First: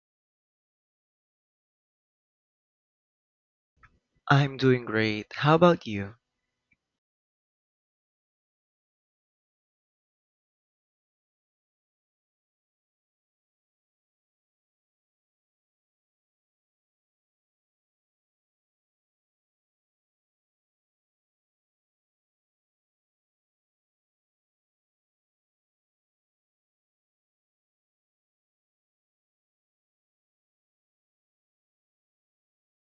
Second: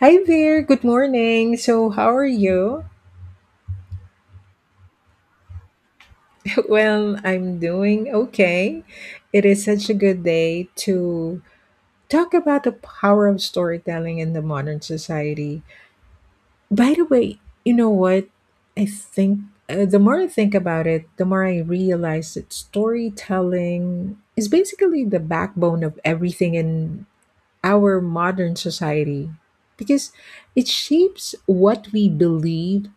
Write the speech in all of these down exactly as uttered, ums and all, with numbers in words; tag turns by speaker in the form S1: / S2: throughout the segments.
S1: Hi there, good morning. So, how are you?
S2: I'm doing great. How about you?
S1: Well, I'm doing okay. It is such a good day to talk about the power of storytelling in the modern society. By the way, you know what? I think uh, the more I think about it, the more I realize that storytelling is basically the backbone of everything in our modern society because it shapes what we believe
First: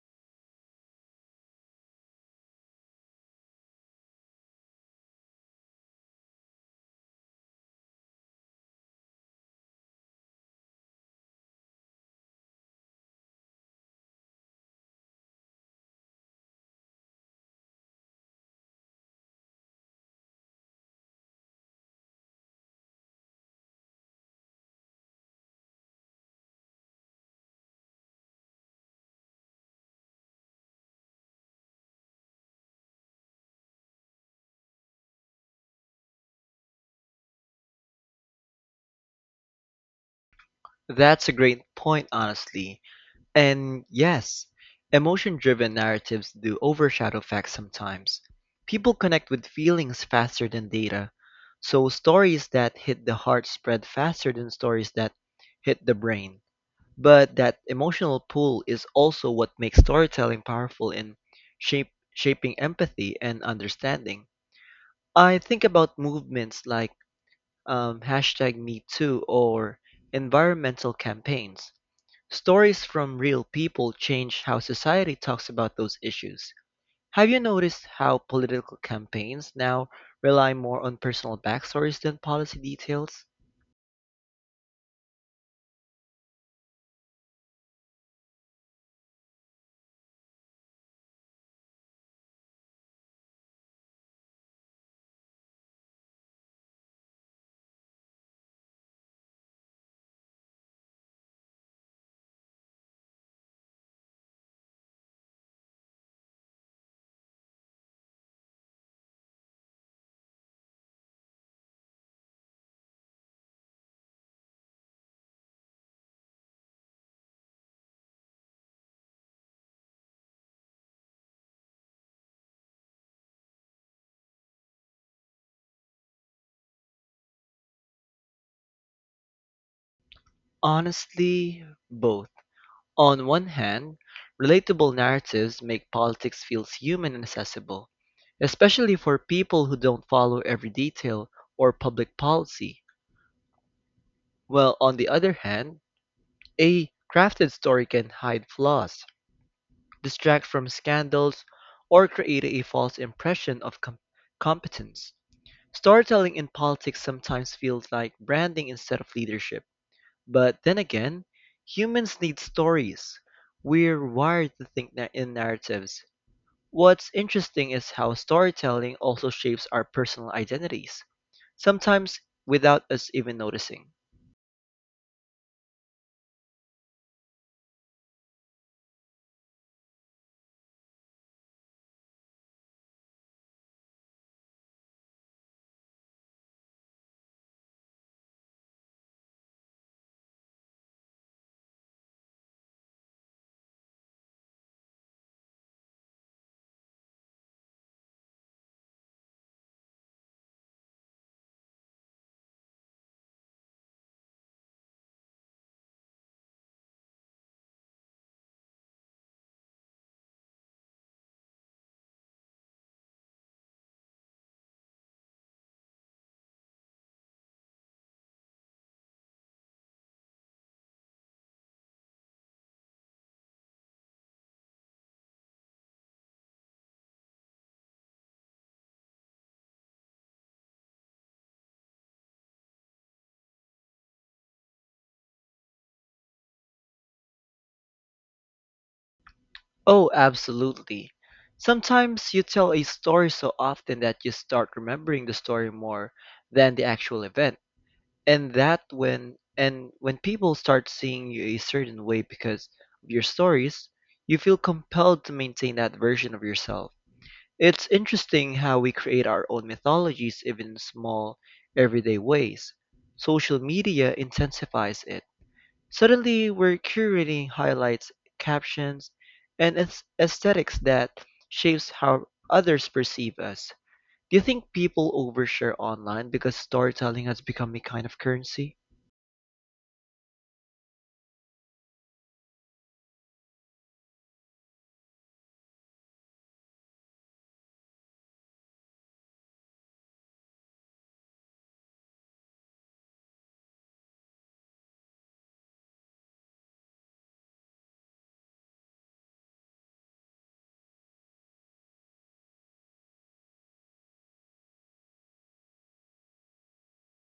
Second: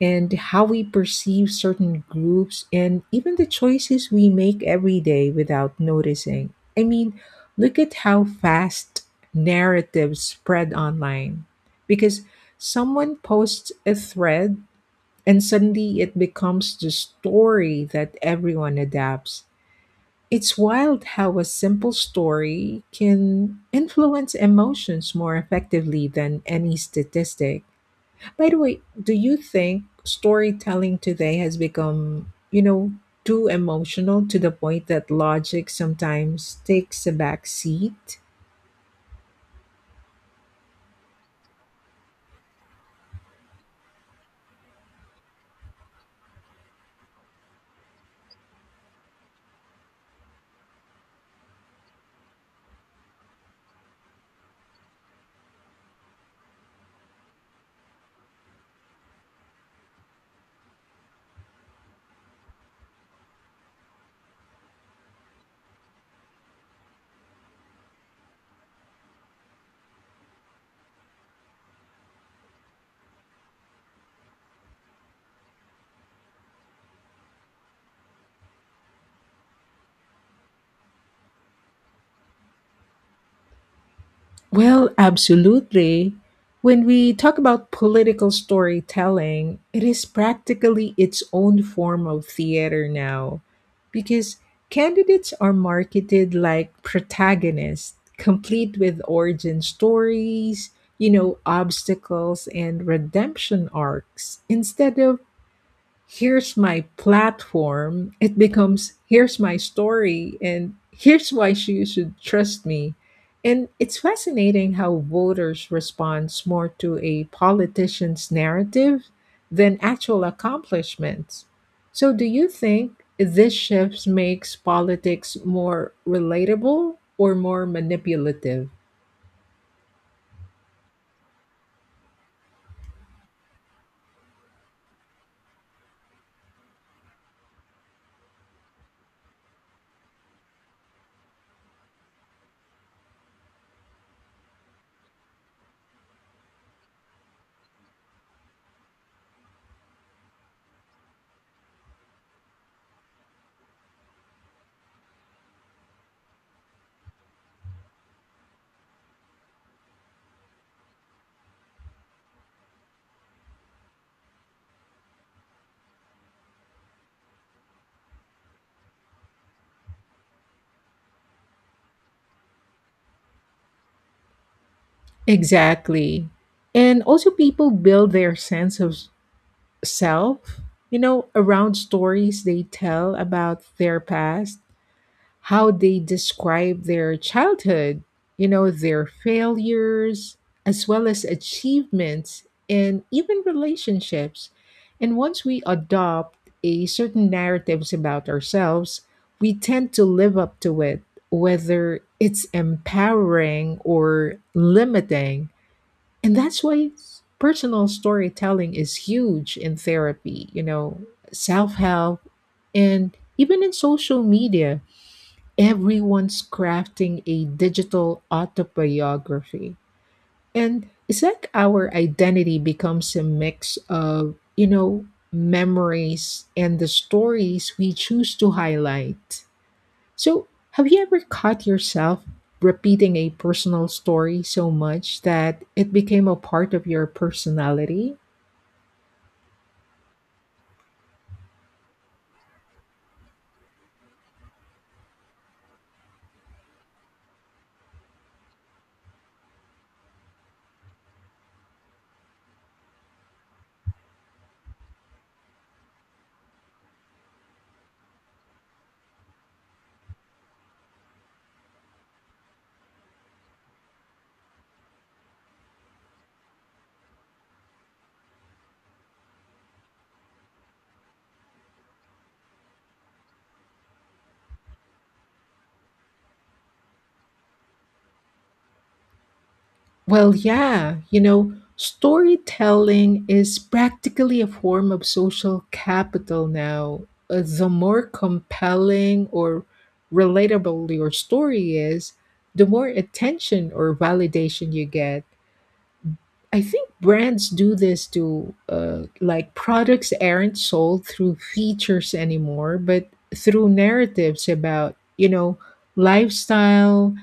S1: and how we perceive certain groups and even the choices we make every day without noticing. I mean, look at how fast narratives spread online because someone posts a thread and suddenly it becomes the story that everyone adapts. It's wild how a simple story can influence emotions more effectively than any statistic. By the way, do you think storytelling today has become, you know, too emotional to the point that logic sometimes takes a back seat?
S2: That's a great point, honestly. And yes, emotion driven narratives do overshadow facts sometimes. People connect with feelings faster than data. So stories that hit the heart spread faster than stories that hit the brain. But that emotional pull is also what makes storytelling powerful in shape, shaping empathy and understanding. I think about movements like um, hashtag me too or environmental campaigns. Stories from real people change how society talks about those issues. Have you noticed how political campaigns now rely more on personal backstories than policy details?
S1: Well, absolutely. When we talk about political storytelling, it is practically its own form of theater now because candidates are marketed like protagonists, complete with origin stories, you know, obstacles and redemption arcs instead of here's my platform, it becomes here's my story and here's why sh- you should trust me. And it's fascinating how voters respond more to a politician's narrative than actual accomplishments. So do you think this shift makes politics more relatable or more manipulative?
S2: Honestly, both. On one hand, relatable narratives make politics feel human and accessible, especially for people who don't follow every detail or public policy. Well, on the other hand, a crafted story can hide flaws, distract from scandals, or create a false impression of com- competence. Storytelling in politics sometimes feels like branding instead of leadership. But then again, humans need stories. We're wired to think na- in narratives. What's interesting is how storytelling also shapes our personal identities, sometimes without us even noticing.
S1: Exactly. And also people build their sense of self, you know, around stories they tell about their past, how they describe their childhood, you know, their failures, as well as achievements and even relationships. And once we adopt a certain narratives about ourselves, we tend to live up to it, whether it's empowering or limiting. And that's why personal storytelling is huge in therapy, you know, self help, and even in social media. Everyone's crafting a digital autobiography. And it's like our identity becomes a mix of, you know, memories and the stories we choose to highlight. So, have you ever caught yourself repeating a personal story so much that it became a part of your personality?
S2: Oh, absolutely. Sometimes you tell a story so often that you start remembering the story more than the actual event. And that when and when people start seeing you a certain way because of your stories, you feel compelled to maintain that version of yourself. It's interesting how we create our own mythologies even in small everyday ways. Social media intensifies it. Suddenly, we're curating highlights, captions, and aes- aesthetics that shapes how others perceive us. Do you think people overshare online because storytelling has become a kind of currency?
S1: Well, yeah, you know, storytelling is practically a form of social capital now. Uh, The more compelling or relatable your story is, the more attention or validation you get. I think brands do this to uh, like products aren't sold through features anymore, but through narratives about, you know, lifestyle,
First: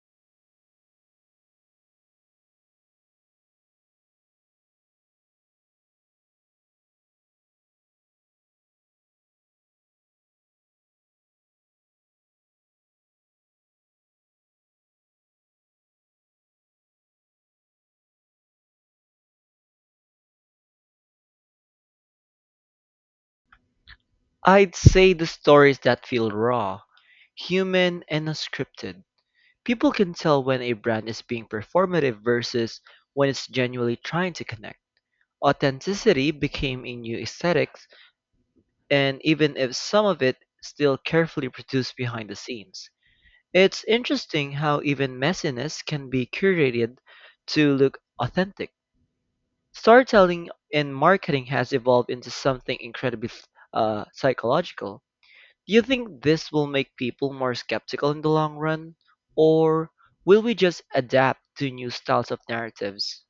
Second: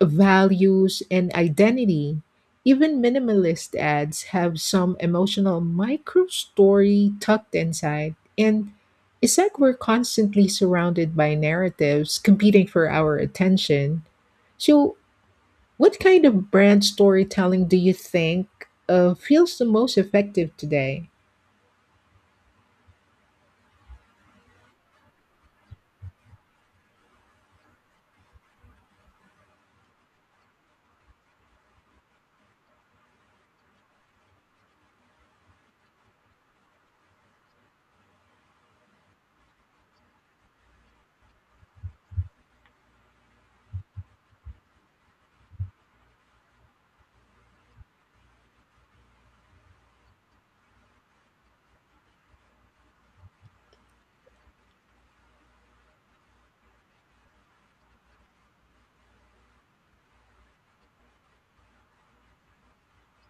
S1: values, and identity. Even minimalist ads have some emotional micro story tucked inside. And it's like we're constantly surrounded by narratives competing for our attention. So, what kind of brand storytelling do you think uh, feels the most effective today?
S2: I'd say the stories that feel raw, human, and unscripted. People can tell when a brand is being performative versus when it's genuinely trying to connect. Authenticity became a new aesthetic, and even if some of it still carefully produced behind the scenes. It's interesting how even messiness can be curated to look authentic. Storytelling and marketing has evolved into something incredibly uh, psychological. Do you think this will make people more skeptical in the long run, or will we just adapt to new styles of narratives?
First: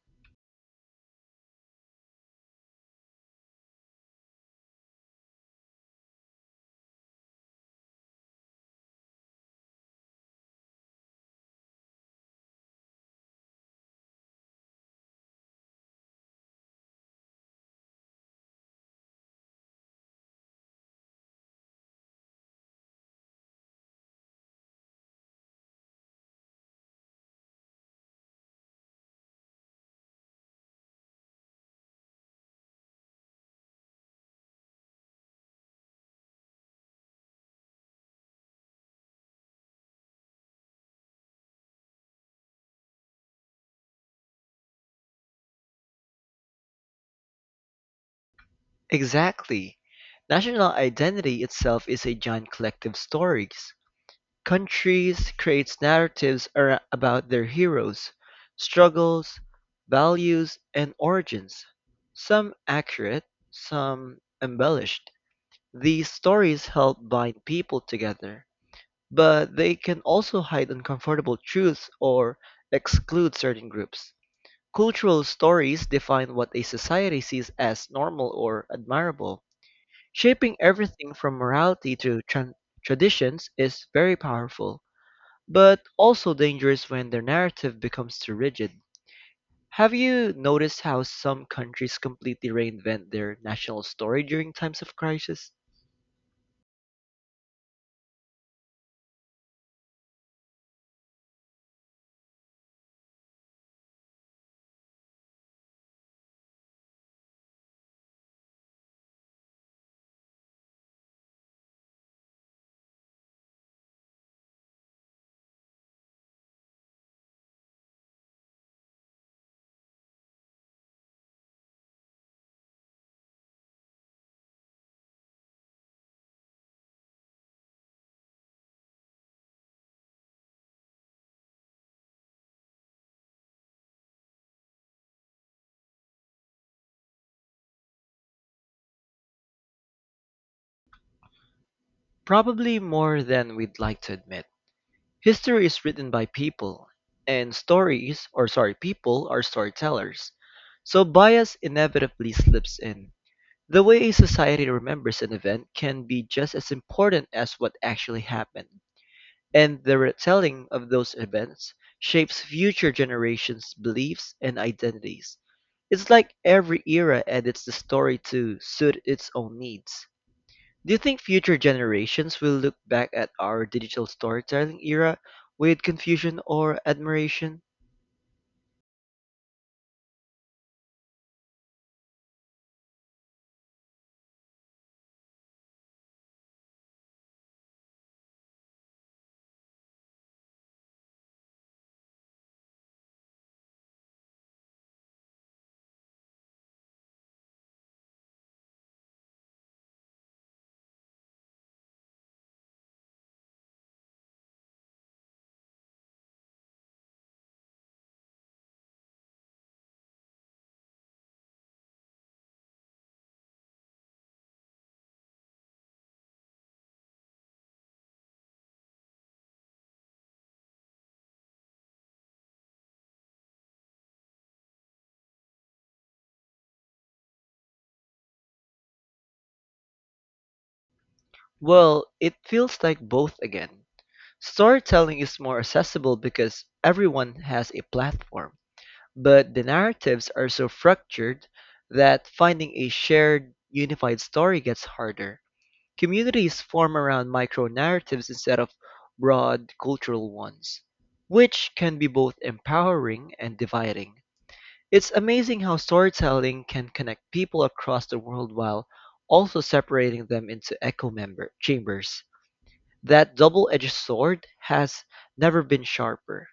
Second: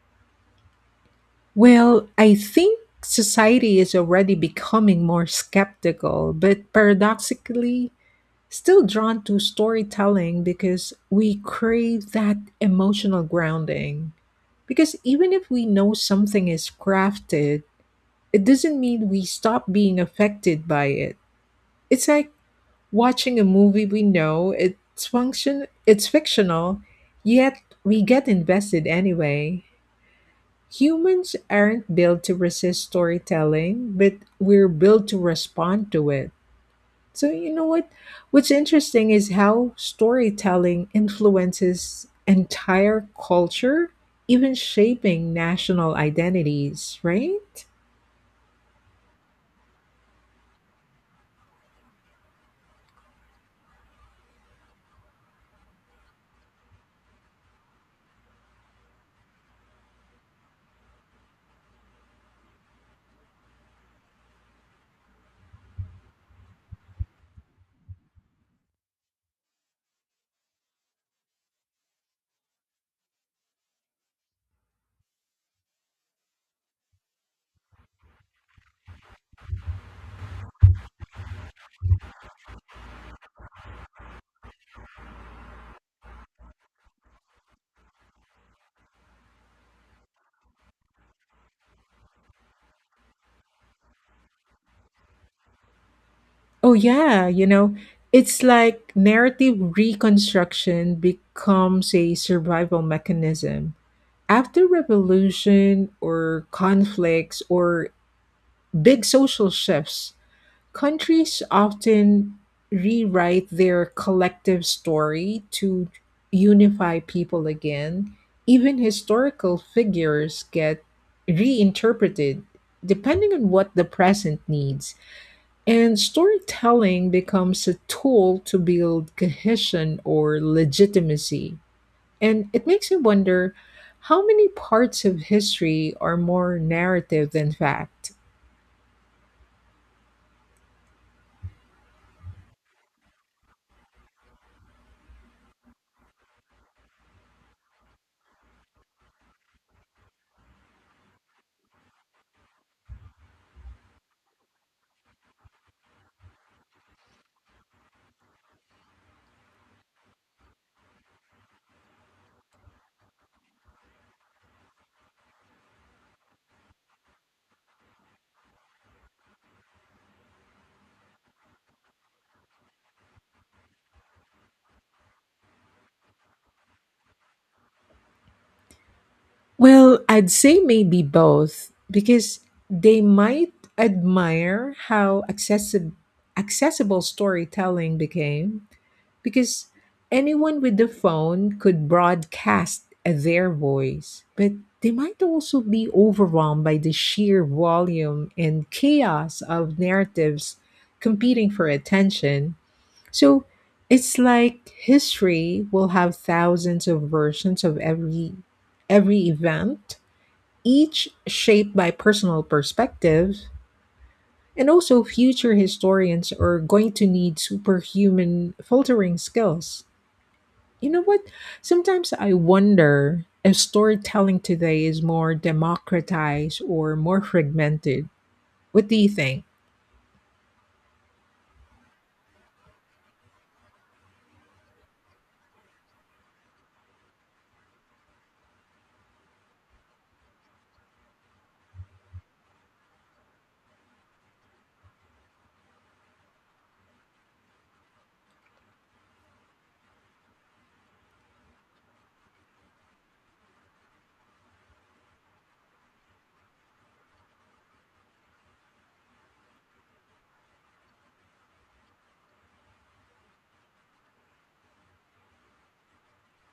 S1: Well, I think society is already becoming more skeptical, but paradoxically, still drawn to storytelling because we crave that emotional grounding. Because even if we know something is crafted, it doesn't mean we stop being affected by it. It's like watching a movie we know it's function it's fictional, yet we get invested anyway. Humans aren't built to resist storytelling, but we're built to respond to it. So you know what what's interesting is how storytelling influences entire culture, even shaping national identities, right?
S2: Exactly. National identity itself is a giant collective stories. Countries create narratives ar- about their heroes, struggles, values, and origins. Some accurate, some embellished. These stories help bind people together, but they can also hide uncomfortable truths or exclude certain groups. Cultural stories define what a society sees as normal or admirable. Shaping everything from morality to tran traditions is very powerful, but also dangerous when their narrative becomes too rigid. Have you noticed how some countries completely reinvent their national story during times of crisis?
S1: Oh, yeah. You know, it's like narrative reconstruction becomes a survival mechanism. After revolution or conflicts or big social shifts, countries often rewrite their collective story to unify people again. Even historical figures get reinterpreted depending on what the present needs. And storytelling becomes a tool to build cohesion or legitimacy. And it makes me wonder how many parts of history are more narrative than fact?
S2: Probably more than we'd like to admit. History is written by people, and stories, or sorry, people are storytellers. So bias inevitably slips in. The way a society remembers an event can be just as important as what actually happened. And the retelling of those events shapes future generations' beliefs and identities. It's like every era edits the story to suit its own needs. Do you think future generations will look back at our digital storytelling era with confusion or admiration?
S1: Well, I'd say maybe both because they might admire how accessi- accessible storytelling became because anyone with the phone could broadcast their voice, but they might also be overwhelmed by the sheer volume and chaos of narratives competing for attention. So it's like history will have thousands of versions of every every event, each shaped by personal perspectives. And also future historians are going to need superhuman filtering skills. You know what? Sometimes I wonder if storytelling today is more democratized or more fragmented. What do you think?
S2: Well, it feels like both again. Storytelling is more accessible because everyone has a platform, but the narratives are so fractured that finding a shared, unified story gets harder. Communities form around micro-narratives instead of broad cultural ones, which can be both empowering and dividing. It's amazing how storytelling can connect people across the world while also separating them into echo member chambers. That double-edged sword has never been sharper.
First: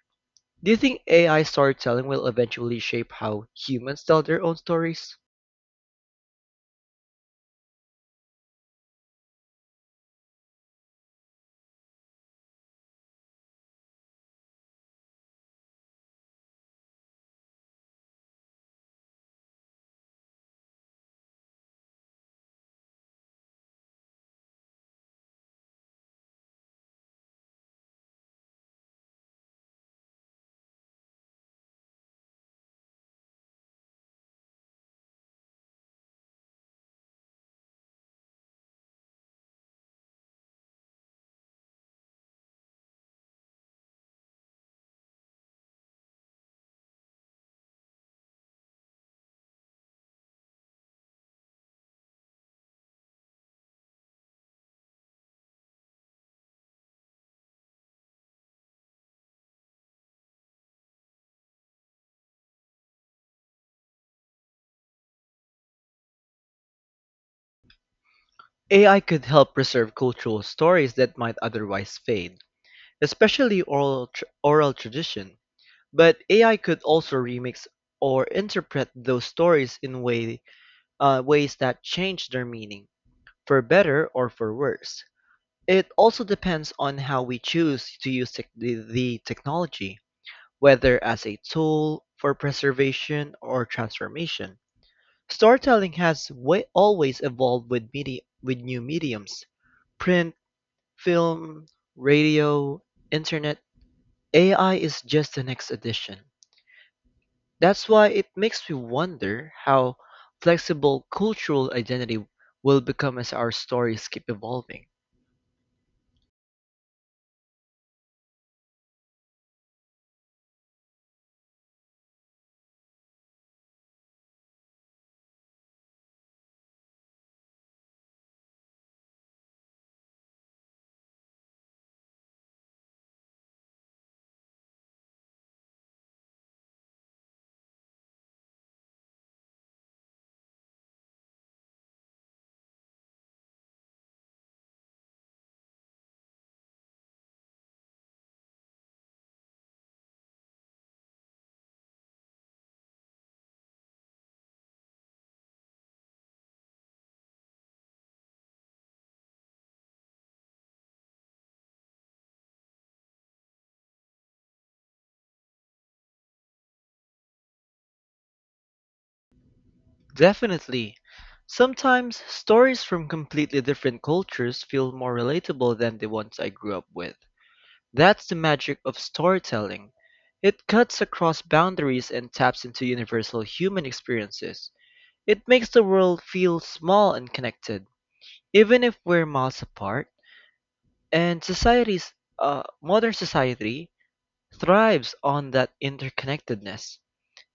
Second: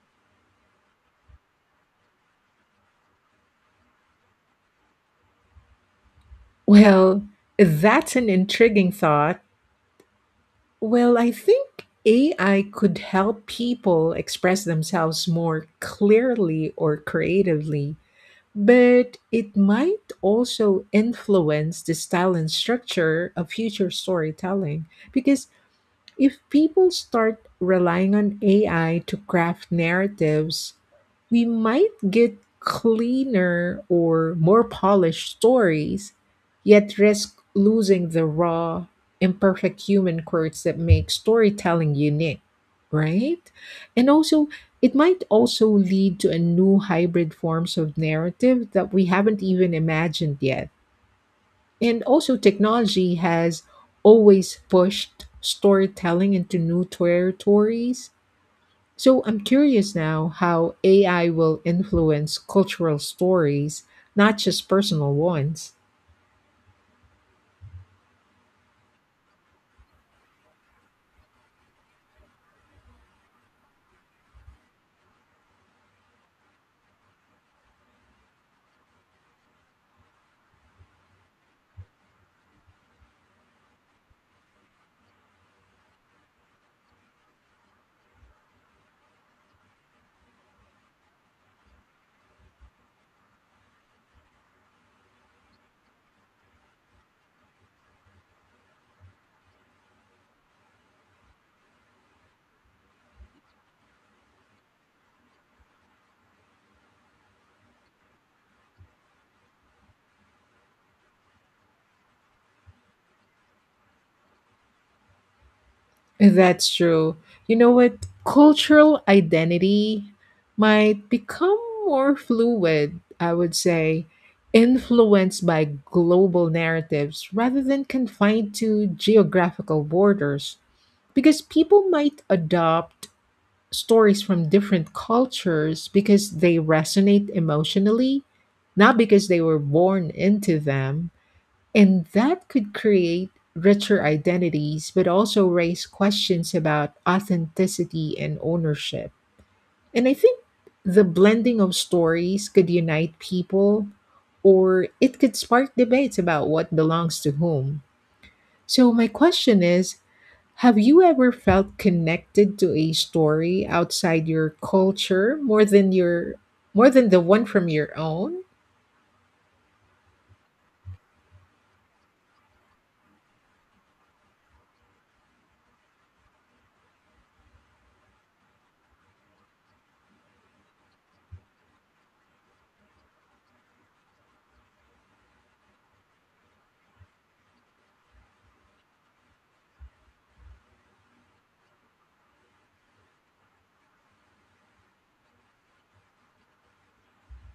S2: Do you think A I storytelling will eventually shape how humans tell their own stories?
S1: Well, that's an intriguing thought. Well, I think A I could help people express themselves more clearly or creatively, but it might also influence the style and structure of future storytelling because if people start relying on A I to craft narratives, we might get cleaner or more polished stories, yet risk losing the raw, imperfect human quirks that make storytelling unique, right? And also, it might also lead to a new hybrid forms of narrative that we haven't even imagined yet, and also, technology has always pushed storytelling into new territories. So I'm curious now how A I will influence cultural stories, not just personal ones.
S2: A I could help preserve cultural stories that might otherwise fade, especially oral tr- oral tradition, but A I could also remix or interpret those stories in way, uh, ways that change their meaning, for better or for worse. It also depends on how we choose to use tech- the, the technology, whether as a tool for preservation or transformation. Storytelling has wa- always evolved with media, with new mediums, print, film, radio, internet. A I is just the next addition. That's why it makes me wonder how flexible cultural identity will become as our stories keep evolving.
S1: That's true. You know what? Cultural identity might become more fluid, I would say, influenced by global narratives rather than confined to geographical borders, because people might adopt stories from different cultures because they resonate emotionally, not because they were born into them. And that could create richer identities, but also raise questions about authenticity and ownership. And I think the blending of stories could unite people, or it could spark debates about what belongs to whom. So, my question is, have you ever felt connected to a story outside your culture more than your more than the one from your own?
S2: Definitely, sometimes stories from completely different cultures feel more relatable than the ones I grew up with. That's the magic of storytelling. It cuts across boundaries and taps into universal human experiences. It makes the world feel small and connected, even if we're miles apart. And society's uh, modern society thrives on that interconnectedness.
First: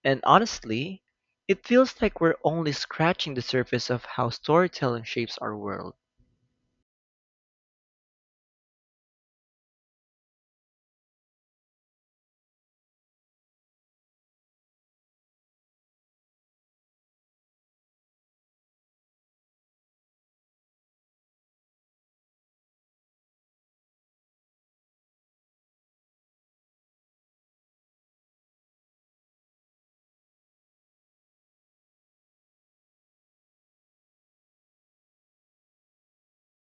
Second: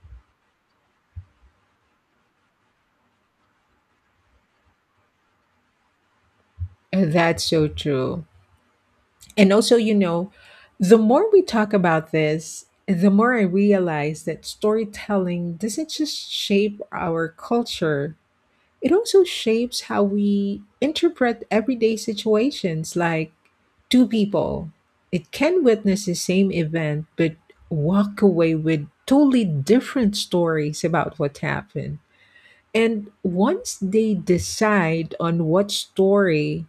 S2: And honestly, it feels like we're only scratching the surface of how storytelling shapes our world.
S1: That's so true. And also, you know, the more we talk about this, the more I realize that storytelling doesn't just shape our culture. It also shapes how we interpret everyday situations like two people. It can witness the same event but walk away with totally different stories about what happened. And once they decide on what story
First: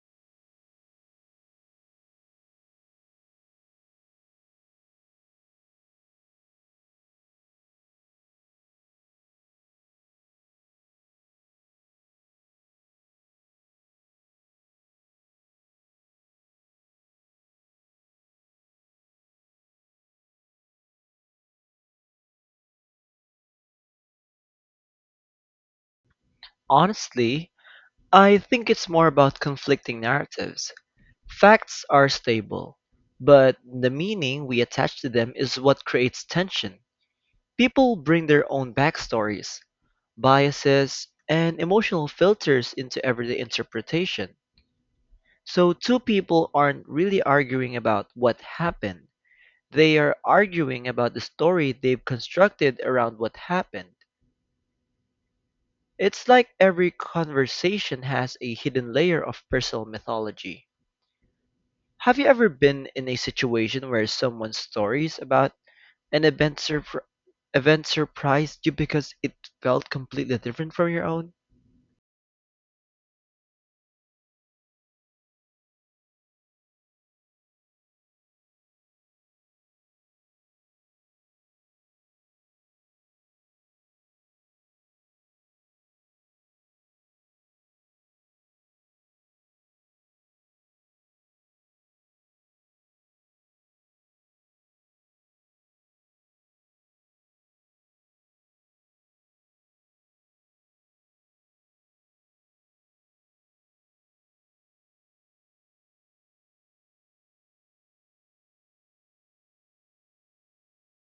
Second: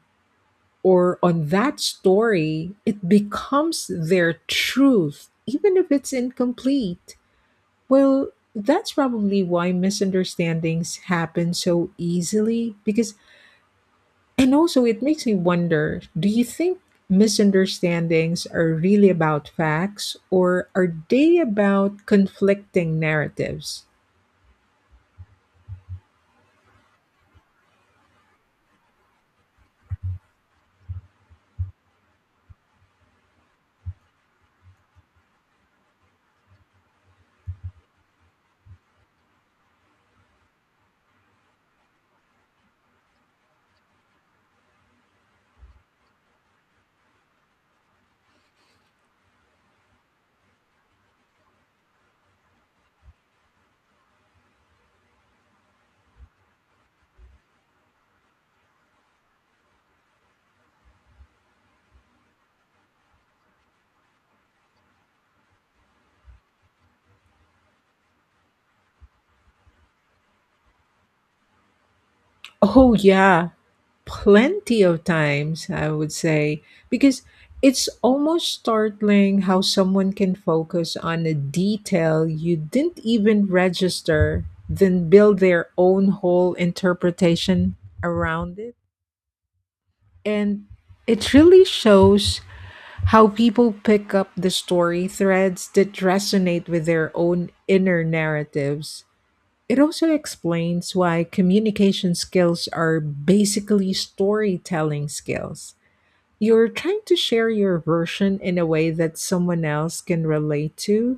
S1: or on that story, it becomes their truth, even if it's incomplete. Well, that's probably why misunderstandings happen so easily, because and also, it makes me wonder, do you think misunderstandings are really about facts or are they about conflicting narratives?
S2: Honestly, I think it's more about conflicting narratives. Facts are stable, but the meaning we attach to them is what creates tension. People bring their own backstories, biases, and emotional filters into everyday interpretation. So two people aren't really arguing about what happened. They are arguing about the story they've constructed around what happened. It's like every conversation has a hidden layer of personal mythology. Have you ever been in a situation where someone's stories about an event, surpr event surprised you because it felt completely different from your own?
S1: Oh, yeah, plenty of times, I would say, because it's almost startling how someone can focus on a detail you didn't even register, then build their own whole interpretation around it. And it really shows how people pick up the story threads that resonate with their own inner narratives. It also explains why communication skills are basically storytelling skills. You're trying to share your version in a way that someone else can relate to.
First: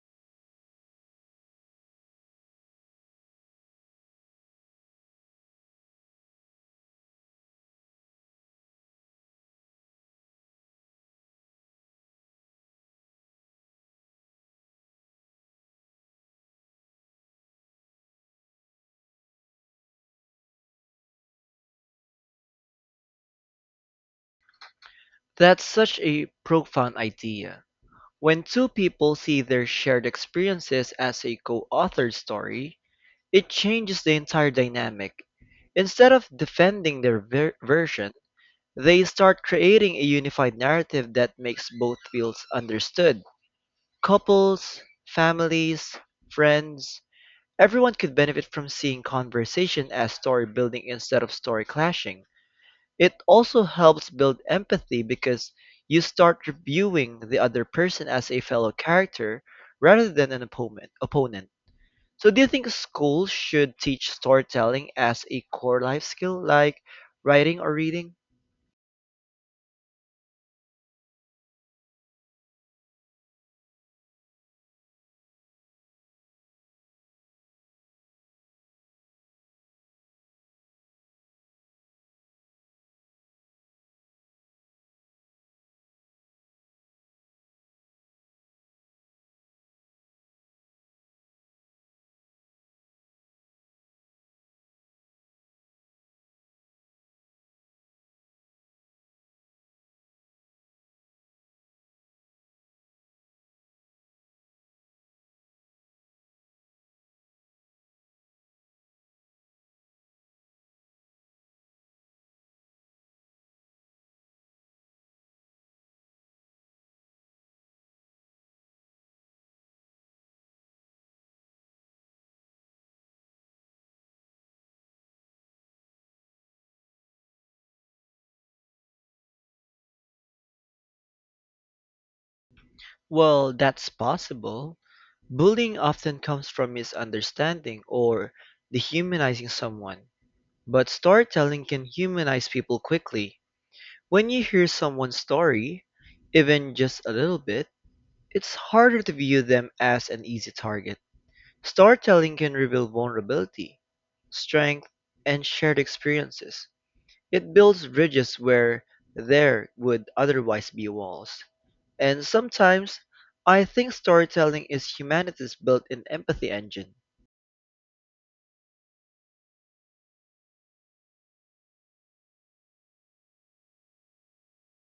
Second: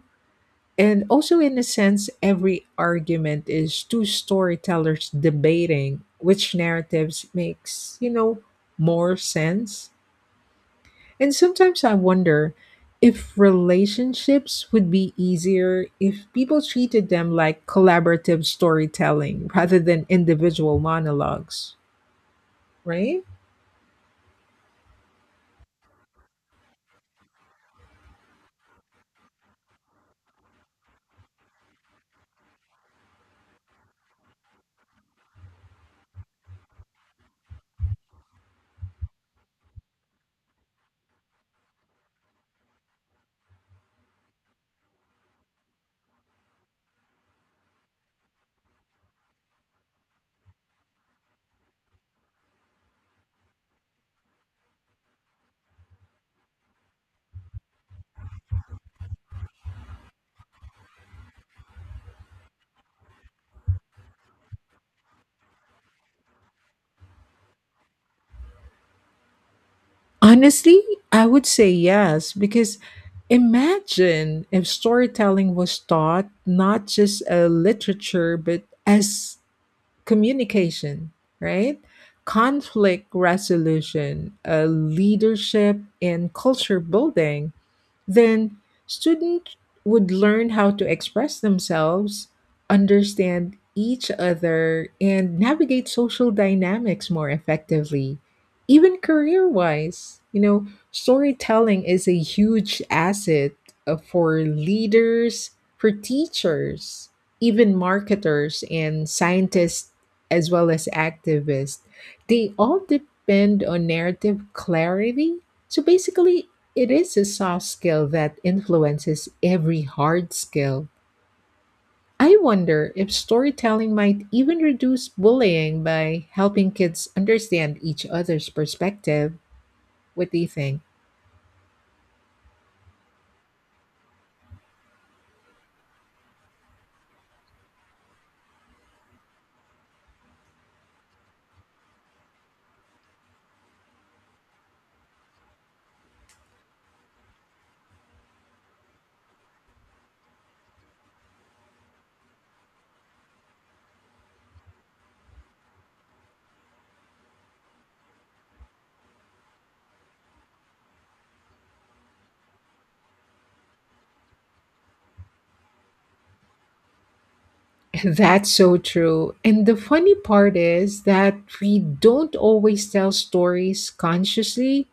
S1: And also, in a sense, every argument is two storytellers debating which narratives makes, you know, more sense. And sometimes I wonder if relationships would be easier if people treated them like collaborative storytelling rather than individual monologues, right?
S2: That's such a profound idea. When two people see their shared experiences as a co-authored story, it changes the entire dynamic. Instead of defending their ver- version, they start creating a unified narrative that makes both fields understood. Couples, families, friends, everyone could benefit from seeing conversation as story building instead of story clashing. It also helps build empathy because you start reviewing the other person as a fellow character rather than an opponent. opponent. So do you think schools should teach storytelling as a core life skill like writing or reading?
S1: Honestly, I would say yes, because imagine if storytelling was taught not just as literature, but as communication, right? Conflict resolution, uh, leadership, and culture building. Then students would learn how to express themselves, understand each other, and navigate social dynamics more effectively. Even career wise, you know, storytelling is a huge asset, uh, for leaders, for teachers, even marketers and scientists, as well as activists. They all depend on narrative clarity. So basically, it is a soft skill that influences every hard skill. I wonder if storytelling might even reduce bullying by helping kids understand each other's perspective. What do you think?
S2: Well, that's possible. Bullying often comes from misunderstanding or dehumanizing someone, but storytelling can humanize people quickly. When you hear someone's story, even just a little bit, it's harder to view them as an easy target. Storytelling can reveal vulnerability, strength, and shared experiences. It builds bridges where there would otherwise be walls, and sometimes I think storytelling is humanity's built-in empathy engine.
S1: That's so true. And the funny part is that we don't always tell stories consciously.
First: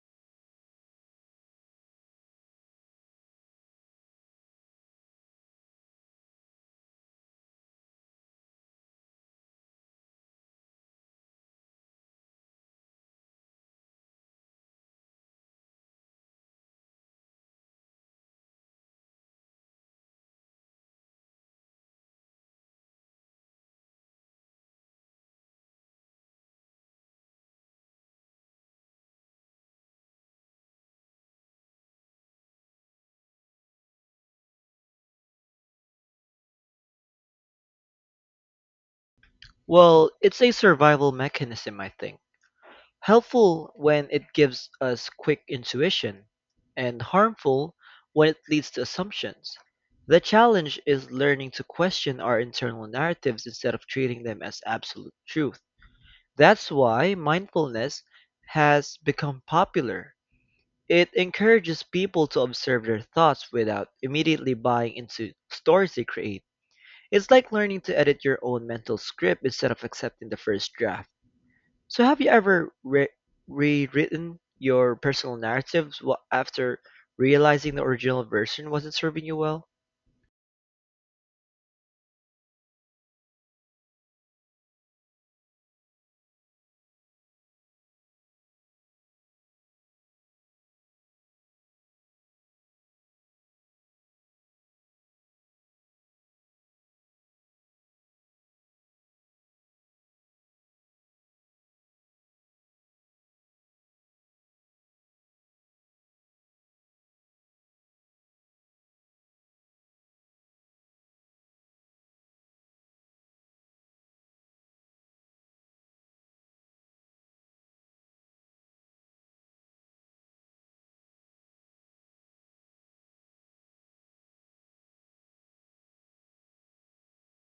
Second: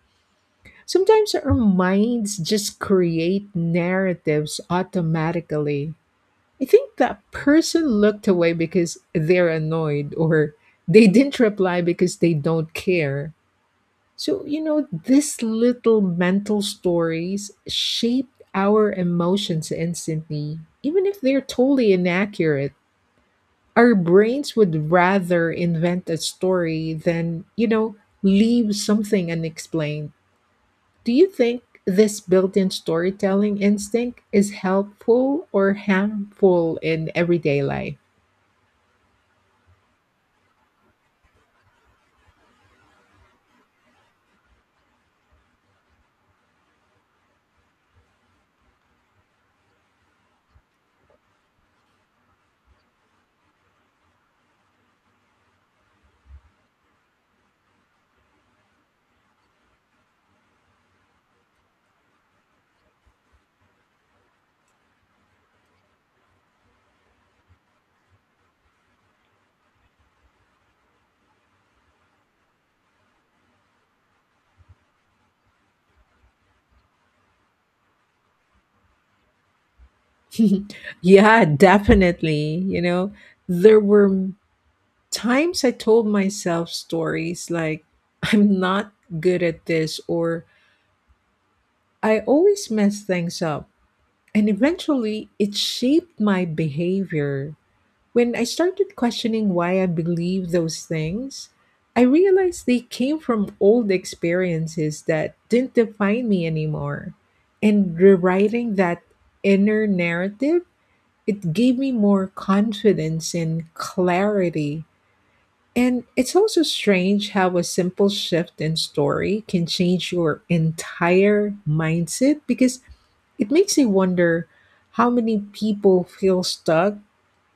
S1: Sometimes our minds just create narratives automatically. I think that person looked away because they're annoyed or they didn't reply because they don't care. So, you know, these little mental stories shape our emotions instantly, even if they're totally inaccurate. Our brains would rather invent a story than, you know, leave something unexplained. Do you think this built in storytelling instinct is helpful or harmful in everyday life?
S2: Well, it's a survival mechanism, I think. Helpful when it gives us quick intuition, and harmful when it leads to assumptions. The challenge is learning to question our internal narratives instead of treating them as absolute truth. That's why mindfulness has become popular. It encourages people to observe their thoughts without immediately buying into stories they create. It's like learning to edit your own mental script instead of accepting the first draft. So, have you ever re- rewritten your personal narratives wa- after realizing the original version wasn't serving you well?
S1: Yeah, definitely. You know, there were times I told myself stories like, I'm not good at this, or I always mess things up. And eventually, it shaped my behavior. When I started questioning why I believed those things, I realized they came from old experiences that didn't define me anymore. And rewriting that inner narrative, it gave me more confidence and clarity. And it's also strange how a simple shift in story can change your entire mindset, because it makes me wonder how many people feel stuck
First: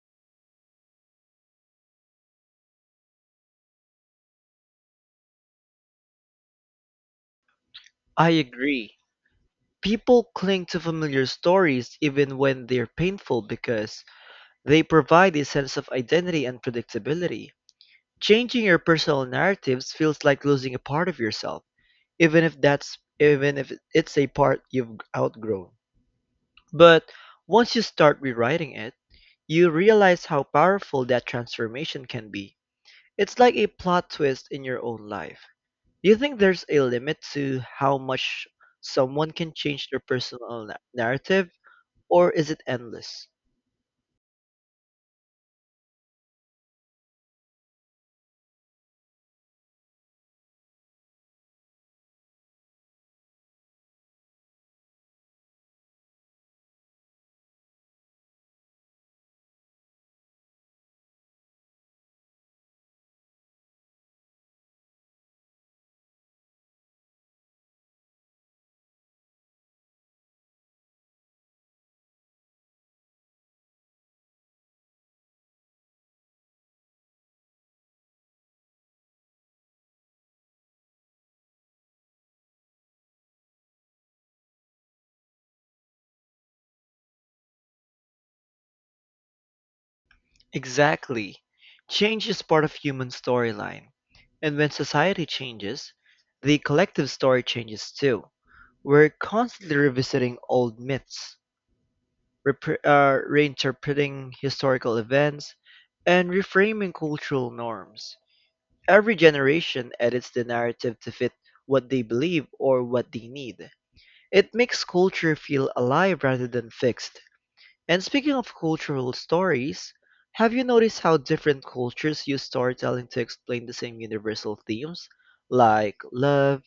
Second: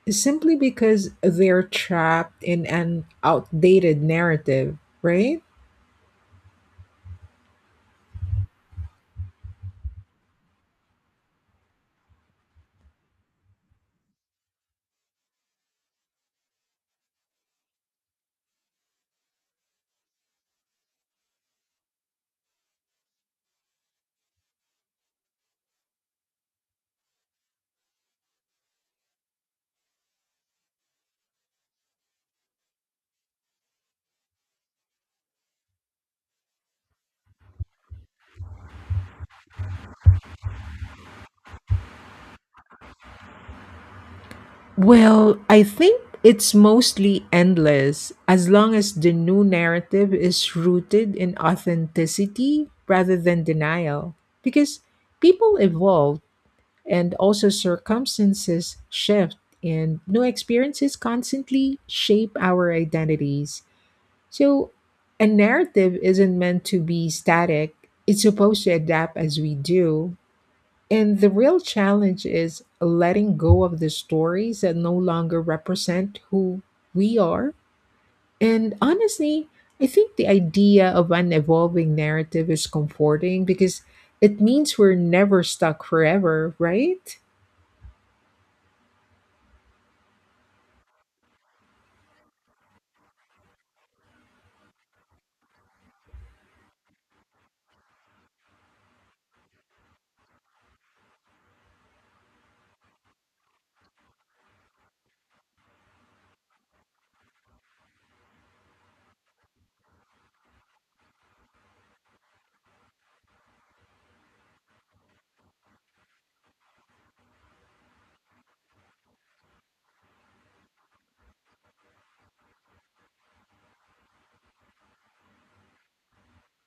S1: simply because they're trapped in an outdated narrative, right?
S2: I agree. People cling to familiar stories even when they're painful because they provide a sense of identity and predictability. Changing your personal narratives feels like losing a part of yourself, even if that's even if it's a part you've outgrown. But once you start rewriting it, you realize how powerful that transformation can be. It's like a plot twist in your own life. Do you think there's a limit to how much someone can change their personal na- narrative, or is it endless?
S1: Well, I think it's mostly endless as long as the new narrative is rooted in authenticity rather than denial. Because people evolve and also circumstances shift, and new experiences constantly shape our identities. So, a narrative isn't meant to be static, it's supposed to adapt as we do. And the real challenge is letting go of the stories that no longer represent who we are. And honestly, I think the idea of an evolving narrative is comforting because it means we're never stuck forever, right?
S2: Exactly. Change is part of human storyline. And when society changes, the collective story changes too. We're constantly revisiting old myths, repre- uh, reinterpreting historical events, and reframing cultural norms. Every generation edits the narrative to fit what they believe or what they need. It makes culture feel alive rather than fixed. And speaking of cultural stories, have you noticed how different cultures use storytelling to explain the same universal themes, like love,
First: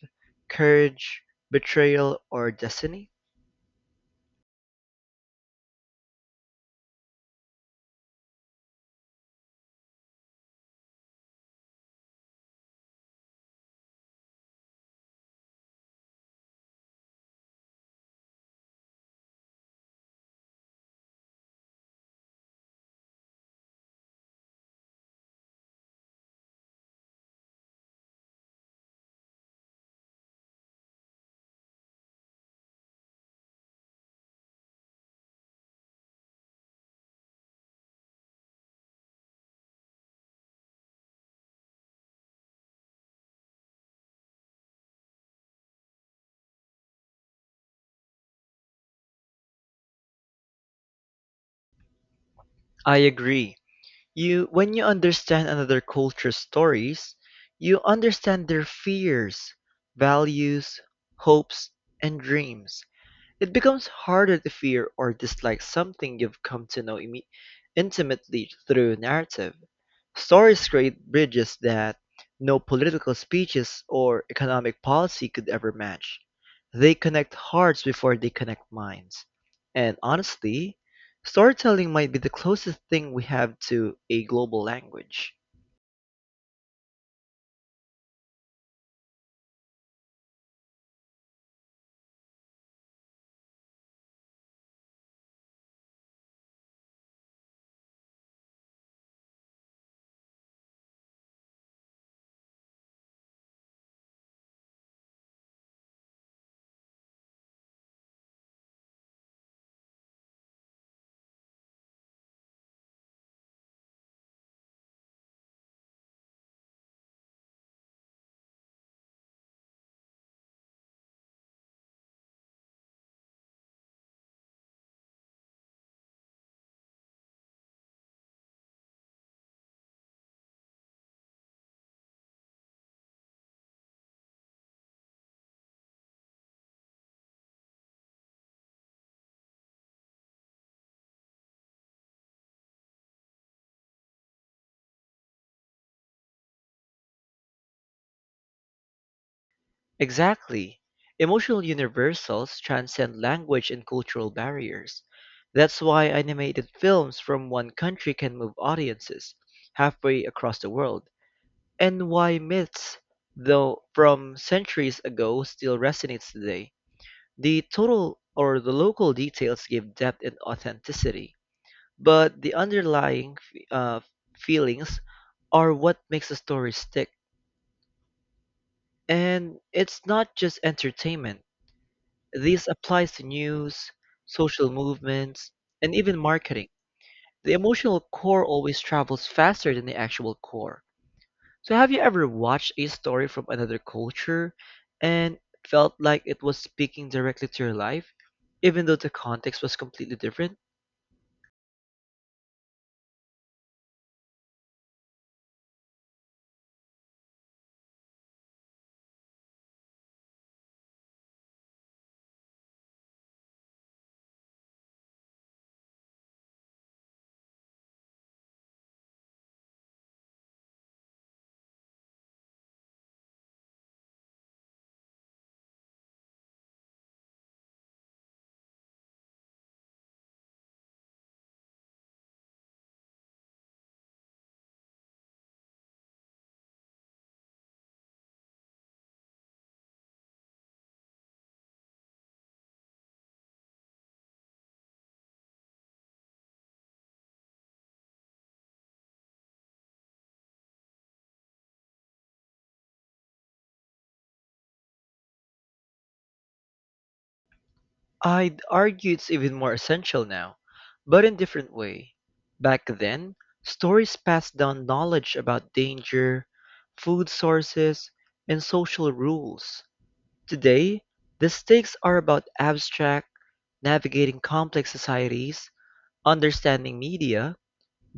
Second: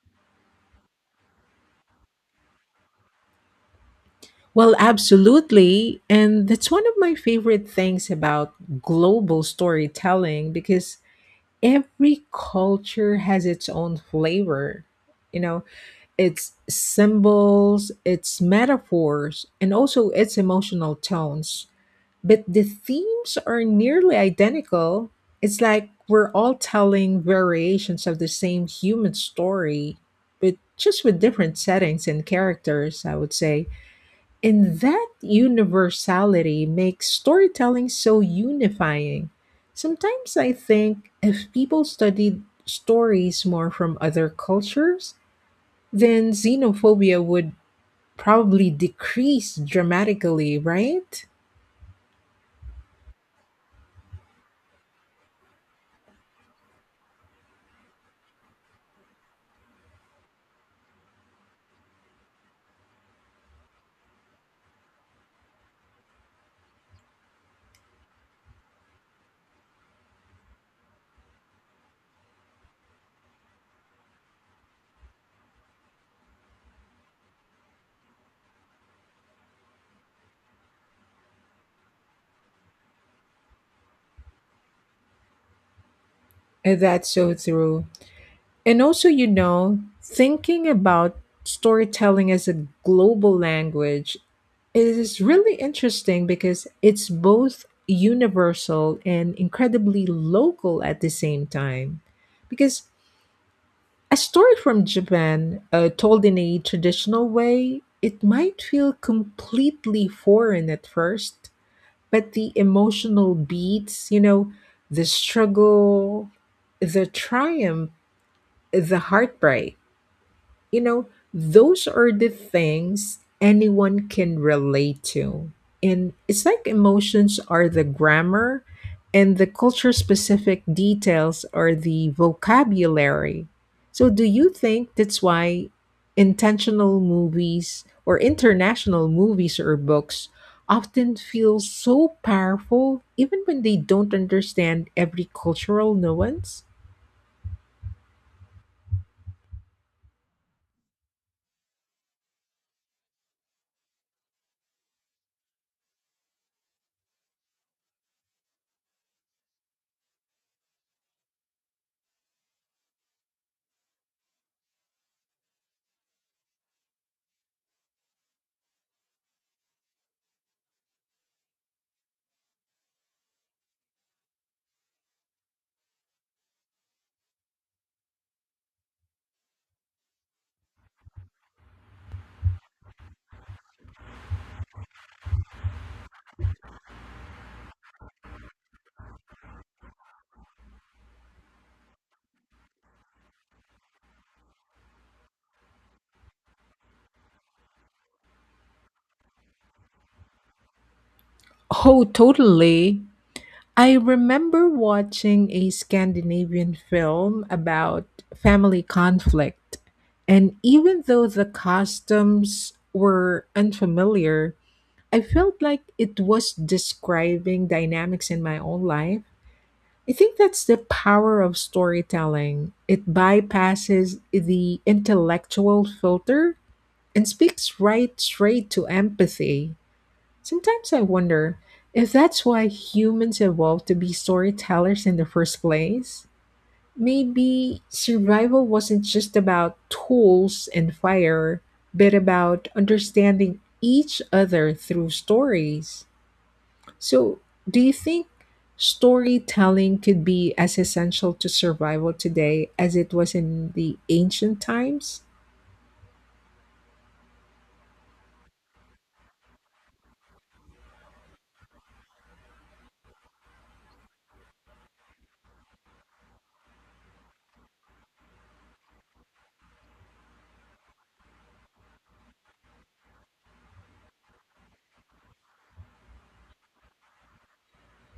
S2: courage, betrayal, or destiny?
S1: Well, absolutely. And that's one of my favorite things about global storytelling, because every culture has its own flavor. You know, its symbols, its metaphors, and also its emotional tones. But the themes are nearly identical. It's like we're all telling variations of the same human story, but just with different settings and characters, I would say. And that universality makes storytelling so unifying. Sometimes I think if people studied stories more from other cultures, then xenophobia would probably decrease dramatically, right?
S2: I agree. You, when you understand another culture's stories, you understand their fears, values, hopes, and dreams. It becomes harder to fear or dislike something you've come to know imme- intimately through narrative. Stories create bridges that no political speeches or economic policy could ever match. They connect hearts before they connect minds. And honestly, storytelling might be the closest thing we have to a global language.
S1: And that's so true. And also, you know, thinking about storytelling as a global language is really interesting because it's both universal and incredibly local at the same time. Because a story from Japan, uh, told in a traditional way, it might feel completely foreign at first, but the emotional beats, you know, the struggle, the triumph, the heartbreak, you know, those are the things anyone can relate to. And it's like emotions are the grammar and the culture specific details are the vocabulary. So, do you think that's why intentional movies or international movies or books often feel so powerful even when they don't understand every cultural nuance?
S2: Exactly. Emotional universals transcend language and cultural barriers. That's why animated films from one country can move audiences halfway across the world, and why myths, though from centuries ago, still resonates today. The total or the local details give depth and authenticity, but the underlying f- uh, feelings are what makes a story stick. And it's not just entertainment. This applies to news, social movements, and even marketing. The emotional core always travels faster than the actual core. So, have you ever watched a story from another culture and felt like it was speaking directly to your life, even though the context was completely different?
S1: Oh, totally. I remember watching a Scandinavian film about family conflict, and even though the customs were unfamiliar, I felt like it was describing dynamics in my own life. I think that's the power of storytelling. It bypasses the intellectual filter and speaks right straight to empathy. Sometimes I wonder if that's why humans evolved to be storytellers in the first place. Maybe survival wasn't just about tools and fire, but about understanding each other through stories. So, do you think storytelling could be as essential to survival today as it was in the ancient times?
S2: I'd argue it's even more essential now, but in different way. Back then, stories passed down knowledge about danger, food sources, and social rules. Today, the stakes are about abstract, navigating complex societies, understanding media,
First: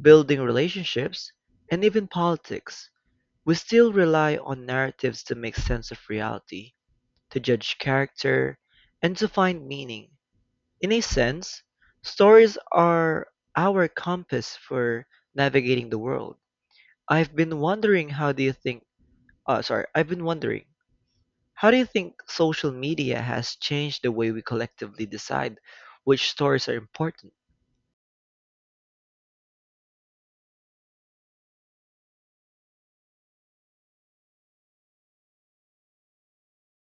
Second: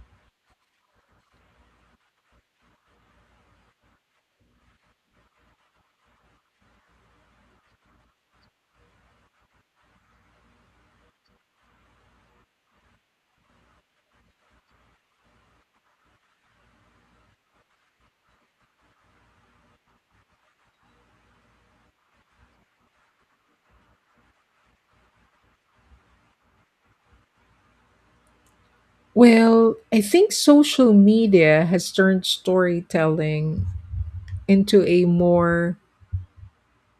S2: building relationships, and even politics. We still rely on narratives to make sense of reality, to judge character, and to find meaning. In a sense, stories are our compass for navigating the world. I've been wondering how do you think uh, sorry, I've been wondering how do you think social media has changed the way we collectively decide which stories are important?
S1: Well, I think social media has turned storytelling into a more,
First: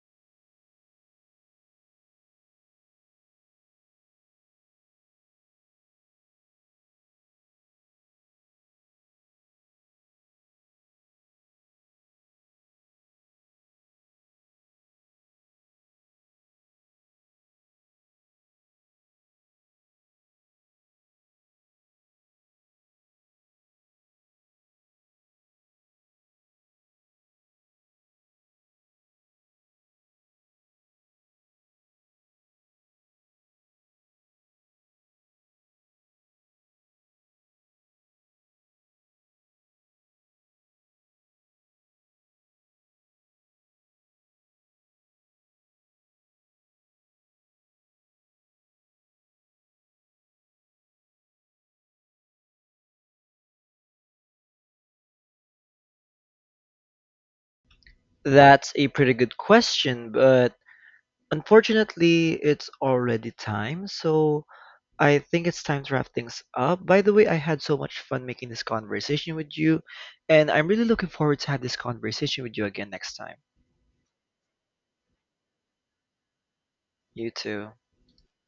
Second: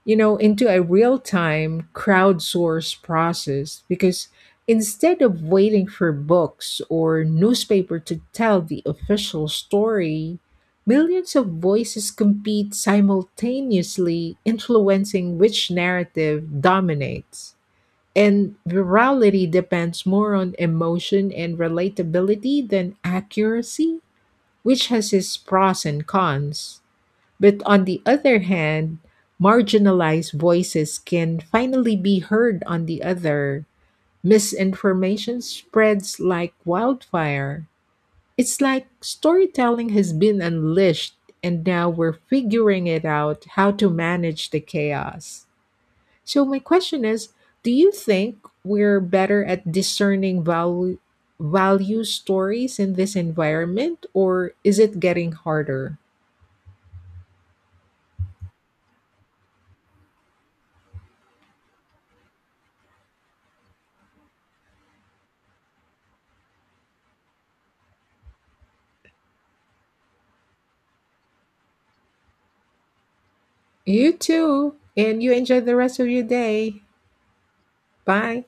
S1: you know, into a real time crowdsourced process, because instead of waiting for books or newspaper to tell the official story, millions of voices compete simultaneously, influencing which narrative dominates, and virality depends more on emotion and relatability than accuracy, which has its pros and cons. But on the other hand, marginalized voices can finally be heard on the other. Misinformation spreads like wildfire. It's like storytelling has been unleashed, and now we're figuring it out how to manage the chaos. So, my question is, do you think we're better at discerning value, value stories in this environment, or is it getting harder?
S2: That's a pretty good question, but unfortunately, it's already time, so I think it's time to wrap things up. By the way, I had so much fun making this conversation with you, and I'm really looking forward to have this conversation with you again next time.
S1: You too. And you enjoy the rest of your day.
S2: You too.
S1: Bye.